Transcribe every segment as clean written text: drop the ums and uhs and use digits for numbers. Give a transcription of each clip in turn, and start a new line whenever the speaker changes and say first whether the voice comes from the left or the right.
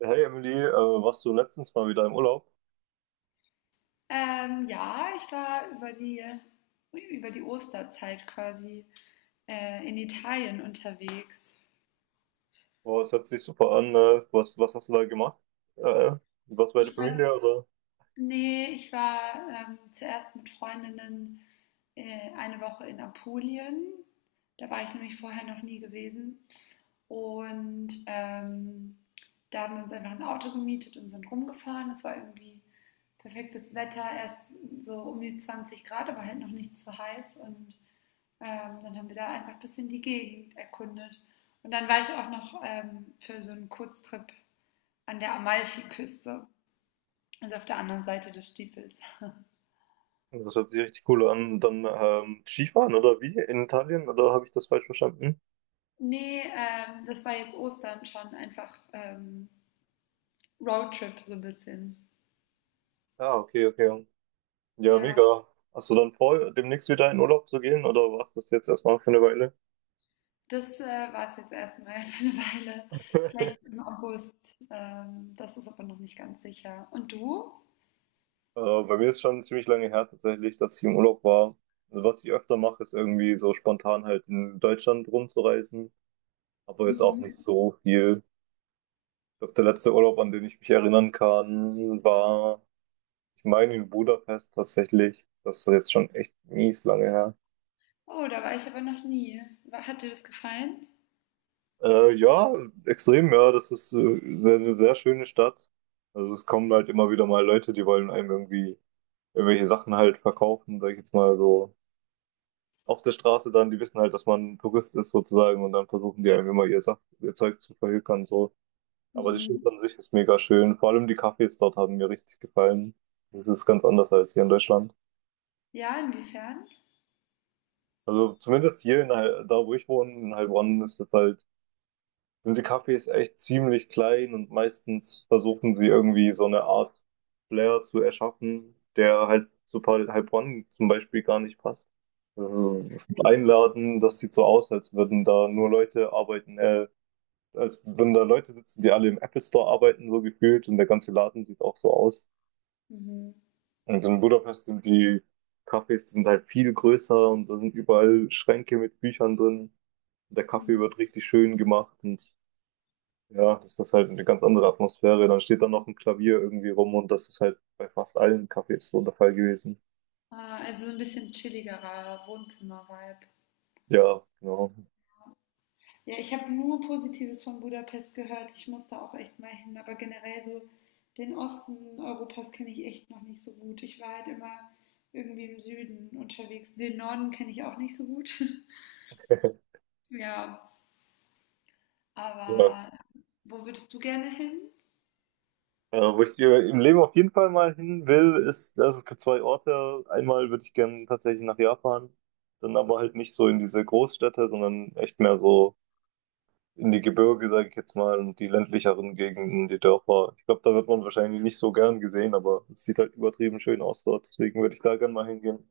right: Hey Emily, warst du letztens mal wieder im Urlaub?
left: Ja, ich war über die Osterzeit quasi in Italien unterwegs.
right: Boah, es hört sich super an. Was, was hast du da gemacht? Äh, was bei der
left: Ich war
right: Familie oder?
left: Nee, ich war, zuerst mit Freundinnen, eine Woche in Apulien. Da war ich nämlich vorher noch nie gewesen. Und da haben wir uns einfach ein Auto gemietet und sind rumgefahren. Es war irgendwie perfektes Wetter, erst so um die 20 Grad, aber halt noch nicht zu heiß. Und dann haben wir da einfach ein bisschen die Gegend erkundet. Und dann war ich auch noch, für so einen Kurztrip an der Amalfiküste, also auf der anderen Seite des Stiefels.
right: Das hört sich richtig cool an. Dann Skifahren oder wie? In Italien oder habe ich das falsch verstanden?
left: Nee, das war jetzt Ostern schon einfach Roadtrip so ein bisschen.
right: Ja, okay, okay. Ja,
left: Ja,
right: mega. Hast du dann vor, demnächst wieder in Urlaub zu gehen oder warst das jetzt erstmal für eine Weile?
left: das war es jetzt erstmal für eine Weile. Vielleicht im August. Das ist aber noch nicht ganz sicher. Und du?
right: Bei mir ist schon ziemlich lange her tatsächlich, dass ich im Urlaub war. Also was ich öfter mache, ist irgendwie so spontan halt in Deutschland rumzureisen, aber jetzt auch nicht
left: Mhm.
right: so viel. Glaube, der letzte Urlaub, an den ich mich erinnern kann, war, ich meine, in Budapest tatsächlich. Das ist jetzt schon echt mies lange her.
left: Oh, da war ich aber noch nie. Hat dir das gefallen?
right: Ja, extrem, ja. Das ist eine sehr schöne Stadt. Also es kommen halt immer wieder mal Leute, die wollen einem irgendwie irgendwelche Sachen halt verkaufen, sag ich jetzt mal so. Auf der Straße dann, die wissen halt, dass man Tourist ist sozusagen und dann versuchen die einem immer ihr Zeug zu verhökern so. Aber die Stadt
left: Mhm.
right: an sich ist mega schön. Vor allem die Cafés dort haben mir richtig gefallen. Das ist ganz anders als hier in Deutschland.
left: Ja, inwiefern?
right: Also zumindest da, wo ich wohne, in Heilbronn, ist es halt, sind die Cafés echt ziemlich klein und meistens versuchen sie irgendwie so eine Art Flair zu erschaffen, der halt Heilbronn zum Beispiel gar nicht passt. Also, es gibt einen Laden, das sieht so aus, als würden da Leute sitzen, die alle im Apple Store arbeiten, so gefühlt, und der ganze Laden sieht auch so aus.
left: Mhm.
right: Und in Budapest sind die Cafés, die sind halt viel größer und da sind überall Schränke mit Büchern drin. Der Kaffee
left: Mhm.
right: wird richtig schön gemacht und ja, das ist halt eine ganz andere Atmosphäre. Dann steht da noch ein Klavier irgendwie rum und das ist halt bei fast allen Cafés so der Fall gewesen.
left: Ah, also so ein bisschen chilligerer Wohnzimmer-Vibe.
right: Ja, genau.
left: Ja, ich habe nur Positives von Budapest gehört. Ich muss da auch echt mal hin. Aber generell so den Osten Europas kenne ich echt noch nicht so gut. Ich war halt immer irgendwie im Süden unterwegs. Den Norden kenne ich auch nicht so gut. Ja,
right: Ja.
left: aber wo würdest du gerne hin?
right: Wo ich dir im Leben auf jeden Fall mal hin will, ist, dass es gibt zwei Orte. Einmal würde ich gerne tatsächlich nach Japan, dann aber halt nicht so in diese Großstädte, sondern echt mehr so in die Gebirge, sage ich jetzt mal, und die ländlicheren Gegenden, die Dörfer. Ich glaube, da wird man wahrscheinlich nicht so gern gesehen, aber es sieht halt übertrieben schön aus dort. Deswegen würde ich da gern mal hingehen.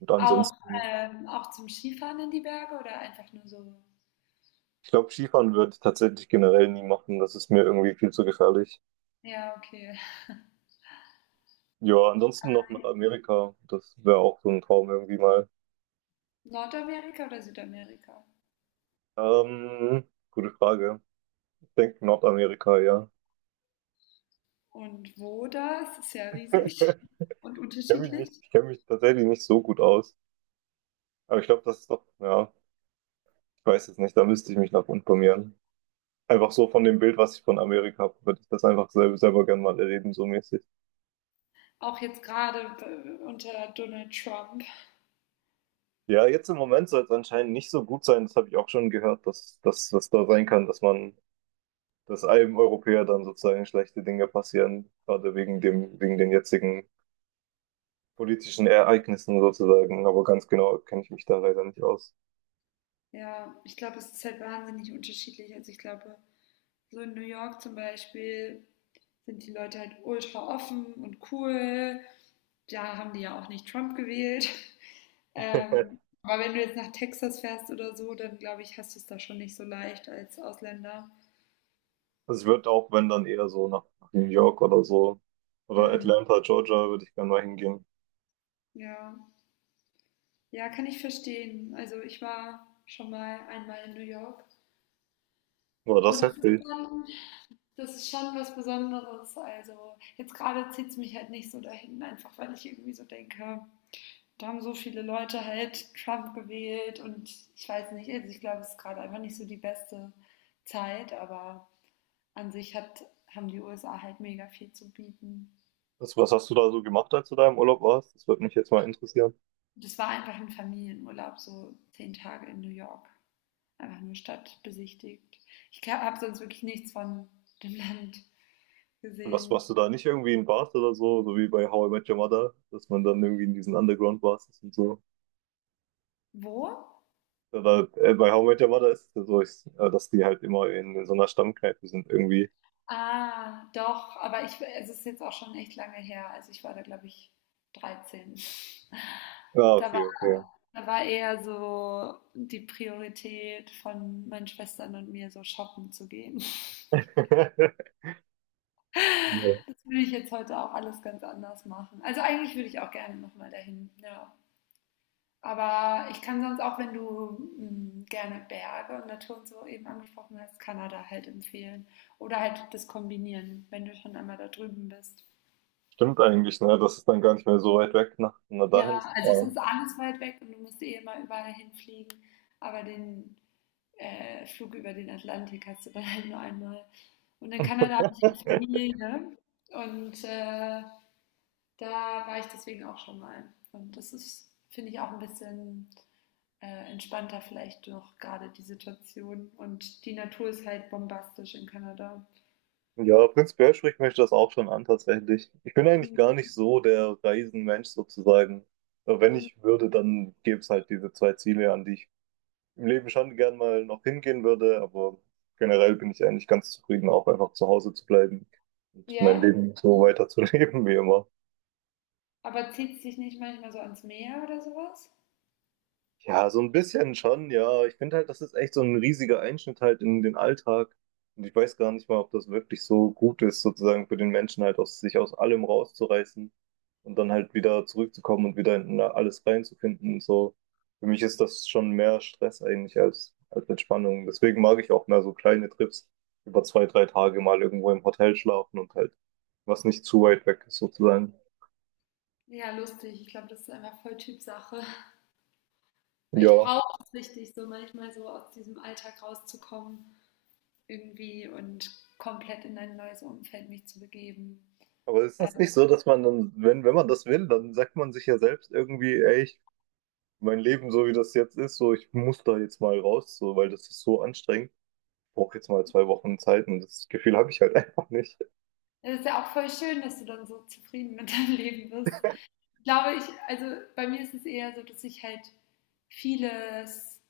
right: Und
left: Auch,
right: ansonsten,
left: auch zum Skifahren in die Berge oder einfach nur so?
right: ich glaube, Skifahren würde ich tatsächlich generell nie machen. Das ist mir irgendwie viel zu gefährlich.
left: Ja, okay.
right: Ja, ansonsten noch nach Amerika. Das wäre auch so ein Traum irgendwie mal.
left: Nordamerika oder Südamerika?
right: Ähm, Gute Frage. Ich denke Nordamerika, ja.
left: Und wo das? Ist ja riesig und unterschiedlich.
right: Ich kenne mich tatsächlich nicht so gut aus. Aber ich glaube, das ist doch, ja, ich weiß es nicht, da müsste ich mich noch informieren. Einfach so von dem Bild, was ich von Amerika habe, würde ich das einfach selber gerne mal erleben, so mäßig.
left: Auch jetzt gerade unter Donald Trump.
right: Ja, jetzt im Moment soll es anscheinend nicht so gut sein. Das habe ich auch schon gehört, dass das da sein kann, dass man, dass einem Europäer dann sozusagen schlechte Dinge passieren, gerade wegen den jetzigen politischen Ereignissen sozusagen. Aber ganz genau kenne ich mich da leider nicht aus.
left: Ja, ich glaube, es ist halt wahnsinnig unterschiedlich. Also ich glaube, so in New York zum Beispiel sind die Leute halt ultra offen und cool. Da haben die ja auch nicht Trump gewählt. Aber wenn du jetzt nach Texas fährst oder so, dann glaube ich, hast du es da schon nicht so leicht als Ausländer.
right: Also ich würde auch, wenn dann eher so nach New York oder so oder
left: Hm.
right: Atlanta, Georgia, würde ich gerne mal hingehen.
left: Ja. Ja, kann ich verstehen. Also ich war schon mal einmal in New York,
right: War
left: und
right: das
left: es ist
right: heftig?
left: schon das ist schon was Besonderes. Also jetzt gerade zieht es mich halt nicht so dahin, einfach weil ich irgendwie so denke, da haben so viele Leute halt Trump gewählt und ich weiß nicht, also ich glaube, es ist gerade einfach nicht so die beste Zeit, aber an sich haben die USA halt mega viel zu bieten.
right: Was hast du da so gemacht, als du da im Urlaub warst? Das würde mich jetzt mal interessieren.
left: Das war einfach ein Familienurlaub, so 10 Tage in New York. Einfach nur Stadt besichtigt. Ich habe sonst wirklich nichts von dem Land
right: Was
left: gesehen.
right: warst du da nicht irgendwie in Bars oder so, so wie bei How I Met Your Mother, dass man dann irgendwie in diesen Underground-Bars ist und so?
left: Wo?
right: Bei How I Met Your Mother ist es ja so, dass die halt in so einer Stammkneipe sind irgendwie.
left: Ah, doch, aber es ist jetzt auch schon echt lange her. Also ich war da, glaube ich, 13.
right: Ah,
left: Da
right: okay,
left: war,
right: okay.
left: da war eher so die Priorität von meinen Schwestern und mir, so shoppen zu gehen.
right: Ja.
left: Das würde ich jetzt heute auch alles ganz anders machen. Also eigentlich würde ich auch gerne nochmal dahin, ja. Aber ich kann sonst auch, wenn du gerne Berge und Natur und so eben angesprochen hast, Kanada halt empfehlen. Oder halt das kombinieren, wenn du schon einmal da drüben bist.
right: Stimmt eigentlich, ne? Das ist dann gar nicht mehr so weit weg, nach dahin
left: Ja,
right: zu
left: also es
right: fahren.
left: ist alles weit weg und du musst eh immer überall hinfliegen. Aber den Flug über den Atlantik hast du dann halt nur einmal. Und in Kanada habe ich jetzt Familie und da war ich deswegen auch schon mal. Und das ist, finde ich, auch ein bisschen entspannter vielleicht noch gerade die Situation. Und die Natur ist halt bombastisch in Kanada.
right: Ja, prinzipiell spricht mich das auch schon an, tatsächlich. Ich bin eigentlich gar nicht so der Reisenmensch sozusagen. Aber wenn
left: Mhm.
right: ich würde, dann gäbe es halt diese zwei Ziele, an die ich im Leben schon gern mal noch hingehen würde, aber generell bin ich eigentlich ganz zufrieden, auch einfach zu Hause zu bleiben und mein
left: Ja,
right: Leben so weiterzuleben wie immer.
left: aber zieht es dich nicht manchmal so ans Meer oder sowas?
right: Ja, so ein bisschen schon, ja. Ich finde halt, das ist echt so ein riesiger Einschnitt halt in den Alltag. Und ich weiß gar nicht mal, ob das wirklich so gut ist, sozusagen für den Menschen halt aus sich aus allem rauszureißen und dann halt wieder zurückzukommen und wieder in alles reinzufinden und so. Für mich ist das schon mehr Stress eigentlich als Entspannung. Deswegen mag ich auch mehr so kleine Trips über zwei, drei Tage mal irgendwo im Hotel schlafen und halt was nicht zu weit weg ist sozusagen.
left: Ja, lustig. Ich glaube, das ist einfach voll Typsache. Weil ich
right: Ja.
left: brauche es richtig, so manchmal so aus diesem Alltag rauszukommen irgendwie und komplett in ein neues Umfeld mich zu begeben.
right: Aber ist
left: Äh,
right: das nicht so, dass man dann, wenn man das will, dann sagt man sich ja selbst irgendwie, ey, ich, mein Leben so wie das jetzt ist, so ich muss da jetzt mal raus, so, weil das ist so anstrengend. Ich brauche jetzt mal zwei Wochen Zeit und das Gefühl habe ich halt einfach nicht.
left: Es ist ja auch voll schön, dass du dann so zufrieden mit deinem Leben bist. Ich glaube, also bei mir ist es eher so, dass ich halt vieles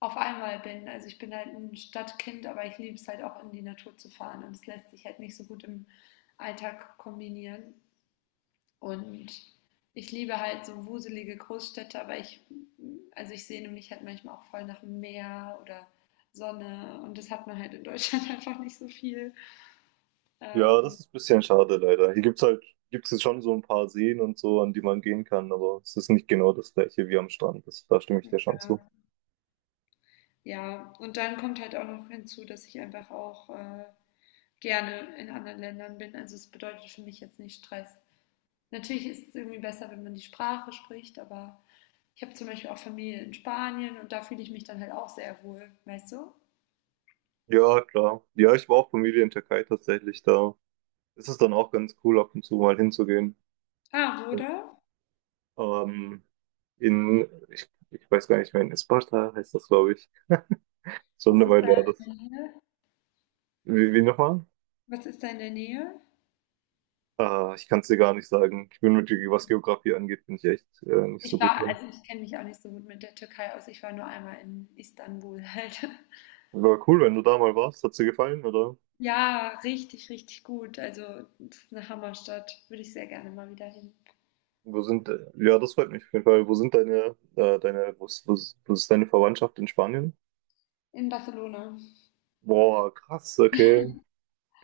left: auf einmal bin. Also ich bin halt ein Stadtkind, aber ich liebe es halt auch in die Natur zu fahren und es lässt sich halt nicht so gut im Alltag kombinieren. Und ich liebe halt so wuselige Großstädte, also ich sehne mich halt manchmal auch voll nach dem Meer oder Sonne und das hat man halt in Deutschland einfach nicht so viel.
right: Ja, das
left: Ähm,
right: ist ein bisschen schade leider. Gibt's jetzt schon so ein paar Seen und so, an die man gehen kann, aber es ist nicht genau das gleiche wie am Strand. Das, da stimme ich dir schon zu.
left: ja. Ja, und dann kommt halt auch noch hinzu, dass ich einfach auch gerne in anderen Ländern bin. Also es bedeutet für mich jetzt nicht Stress. Natürlich ist es irgendwie besser, wenn man die Sprache spricht, aber ich habe zum Beispiel auch Familie in Spanien und da fühle ich mich dann halt auch sehr wohl, weißt du?
right: Ja, klar. Ja, ich war auch Familie in Türkei tatsächlich da. Es ist dann auch ganz cool, ab und zu mal hinzugehen.
left: Ah, oder?
right: Ähm, ich weiß gar nicht mehr, in Esparta heißt das, glaube ich. Schon
left: Was
right: eine
left: ist da
right: Weile her.
left: in
right: Das,
left: der Nähe?
right: wie nochmal?
left: Was ist da in der Nähe?
right: Ah, ich kann es dir gar nicht sagen. Ich bin mit, Ge- was Geografie angeht, bin ich echt nicht so gut drin.
left: Also ich kenne mich auch nicht so gut mit der Türkei aus. Ich war nur einmal in Istanbul halt.
right: Aber cool, wenn du da mal warst. Hat's dir gefallen, oder?
left: Ja, richtig, richtig gut. Also, das ist eine Hammerstadt. Würde ich sehr gerne mal wieder hin.
right: Das freut mich auf jeden Fall. Wo sind deine, deine, wo ist deine Verwandtschaft in Spanien?
left: In Barcelona.
right: Boah, krass, okay.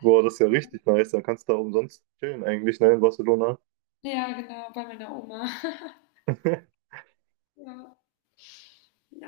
right: Boah, das ist ja richtig nice. Dann kannst du da umsonst chillen eigentlich, ne, in Barcelona.
left: Ja, genau, bei meiner Oma. Ja.